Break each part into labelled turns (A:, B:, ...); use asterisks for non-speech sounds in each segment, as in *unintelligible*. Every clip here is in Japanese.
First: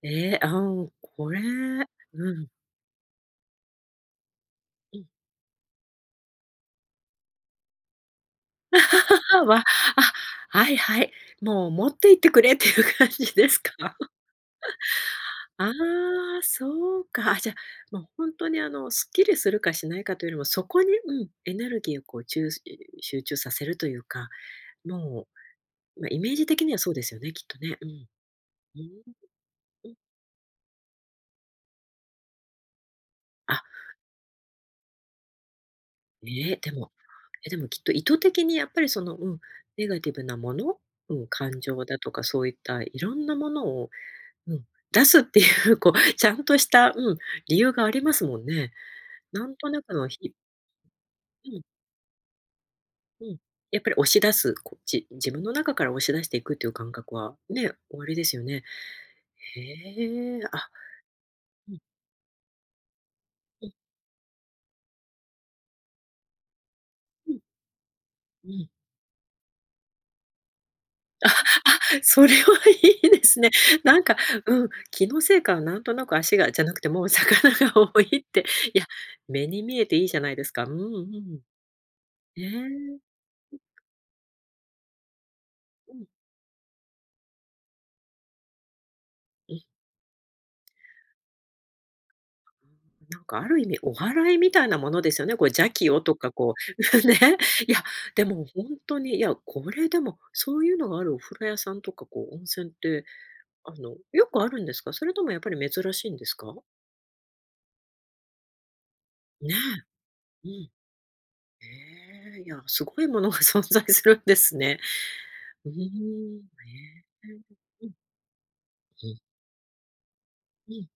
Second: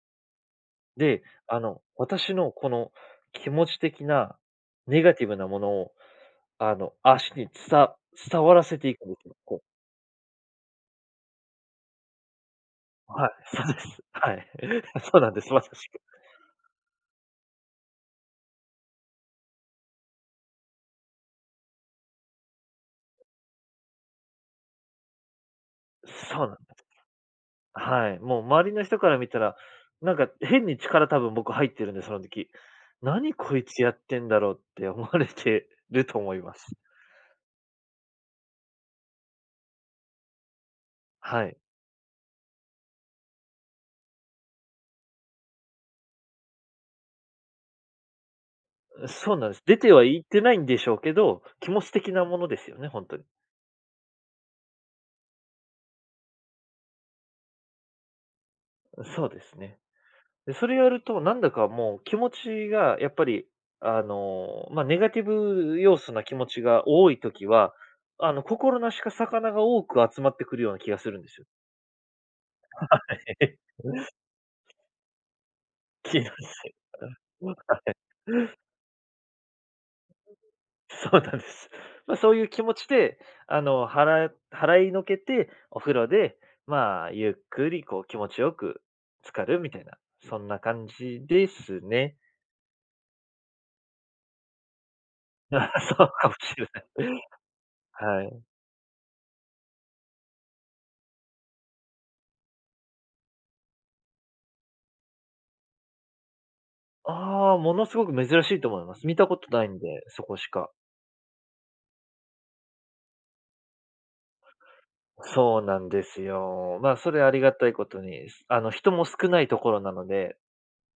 A: ええ、あ、うん、
B: で、
A: これ
B: あの、
A: う
B: 私
A: ん。
B: のこの気持ち的な
A: う
B: ネ
A: ん。
B: ガティブなものを、あの、足につさ伝わらせていくときの、
A: *laughs*
B: こ
A: わ、
B: う
A: あ、はいはい、もう、持って行ってくれっていう感
B: はい、
A: じです
B: そ
A: か？
B: うです。はい。あ、そうなんです、ま
A: あ
B: さ
A: あ、
B: しく。
A: そうか、あ、じゃ、もうほんとに、あの、すっきりするかしないかというよりも、そこに、うん、エネルギーをこう、ちゅうすい集中させるというか、もう、ま、イメー
B: そう
A: ジ
B: なんだ。
A: 的にはそうですよね、きっとね。うん。
B: はい、
A: う、
B: もう周り
A: うー
B: の人から
A: ん、
B: 見たら、
A: うん。
B: なんか変に力、多分僕入ってるんで、その時。「何、こ
A: あ。
B: いつやってんだろう？」って思われてると思いま
A: ね、で
B: す。
A: も、え、でもきっと意図的にやっぱりその、うん、ネガティブなもの？うん、
B: はい。
A: 感情だとかそういった色んなものを、うん、出すっていうこうちゃんとした、うん、理由がありますもんね。
B: う、そう
A: な
B: なん
A: ん
B: です。
A: と
B: 出
A: な
B: て
A: く
B: は
A: の
B: いっ
A: ひ
B: てないんでしょうけど、
A: うん。
B: 気持ち的なものですよね、ほんとに。
A: うん、やっぱり押し出す、こじ自分の中から押し出していくっていう感覚はね、おありですよね。
B: そうです
A: へ
B: ね。
A: え、
B: で、そ
A: あ。
B: れやるとなんだか
A: うん。
B: もう気持ちがやっぱり、
A: うん。
B: あの、ま、ネガティブ要素な気持ちが多い
A: ふん。
B: 時は、あの、
A: うん。
B: 心なしか魚が多く集まってくるような気がするんでしゅ。
A: *laughs* それは
B: は
A: いいですね。
B: い。
A: なん
B: *unintelligible*
A: か、うん、気のせいか、なんとなく
B: 気のせ
A: 足が、じゃ
B: い
A: なくても
B: あ、
A: う
B: ま、
A: 魚
B: は
A: が
B: い。
A: 多いって、いや、目に見えていいじゃないですか、うんう
B: そうなん
A: ん。
B: です。ま、そう
A: へ
B: いう気持ち
A: え。
B: で、あの、はら払いのけて、お風
A: うん。
B: 呂で、まあ、ゆっくりこう気持ちよく浸か
A: う
B: る
A: ん。
B: みたいなそんな感じですね。
A: なんかある意味お祓いみたいなものですよね、これ、邪
B: *laughs*
A: 気を
B: そう
A: と
B: か
A: か
B: もし
A: こう、
B: れ
A: *laughs* うん、
B: ない。
A: ね。いや、
B: は
A: で
B: い。
A: もほんとに、いや、これ、でもそういうのがあるお風呂屋さんとかこう温泉って、あの、よくあるんですか？それともやっぱり珍しいんですか？
B: ああ、ものすごく珍しいと思います。見たこと
A: ね
B: ないんで、そこし
A: え、うん。
B: か。
A: へえ、いや、すごいものが存在するんですね。
B: そう
A: うーん、
B: なんですよ。ま、それ、
A: へ
B: あ
A: え、
B: りがたいこ
A: ええ、うん。
B: とに、すあの、人も
A: ん。
B: 少ないところなので
A: うん。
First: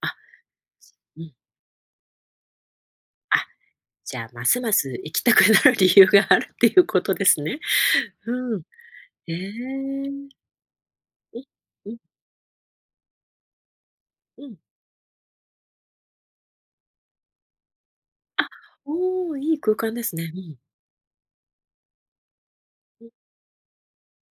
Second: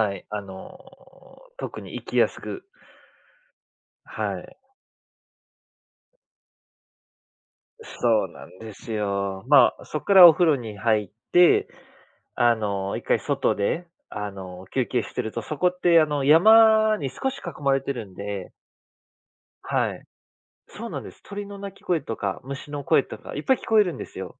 A: あ、す
B: い、あの、
A: うん。
B: 特に行きやすく
A: あ、じゃ、
B: は
A: ま
B: い。
A: すます行きたくなる理由があるっていうことですね。
B: そうな
A: う
B: ん
A: ん。
B: です
A: へ
B: よ。まあ、そっからお風呂に入っ
A: え。
B: て、
A: う、ん。
B: あの、1回外で、あ
A: うん。
B: の、休憩してるとそこってあの、山に少し囲まれてるん
A: あ！
B: で
A: おお、いい空間
B: は
A: で
B: い。
A: すね、うん。
B: そうなんです。鳥の鳴き声とか、虫の声
A: ん。
B: とかいっぱい聞こえるんですよ。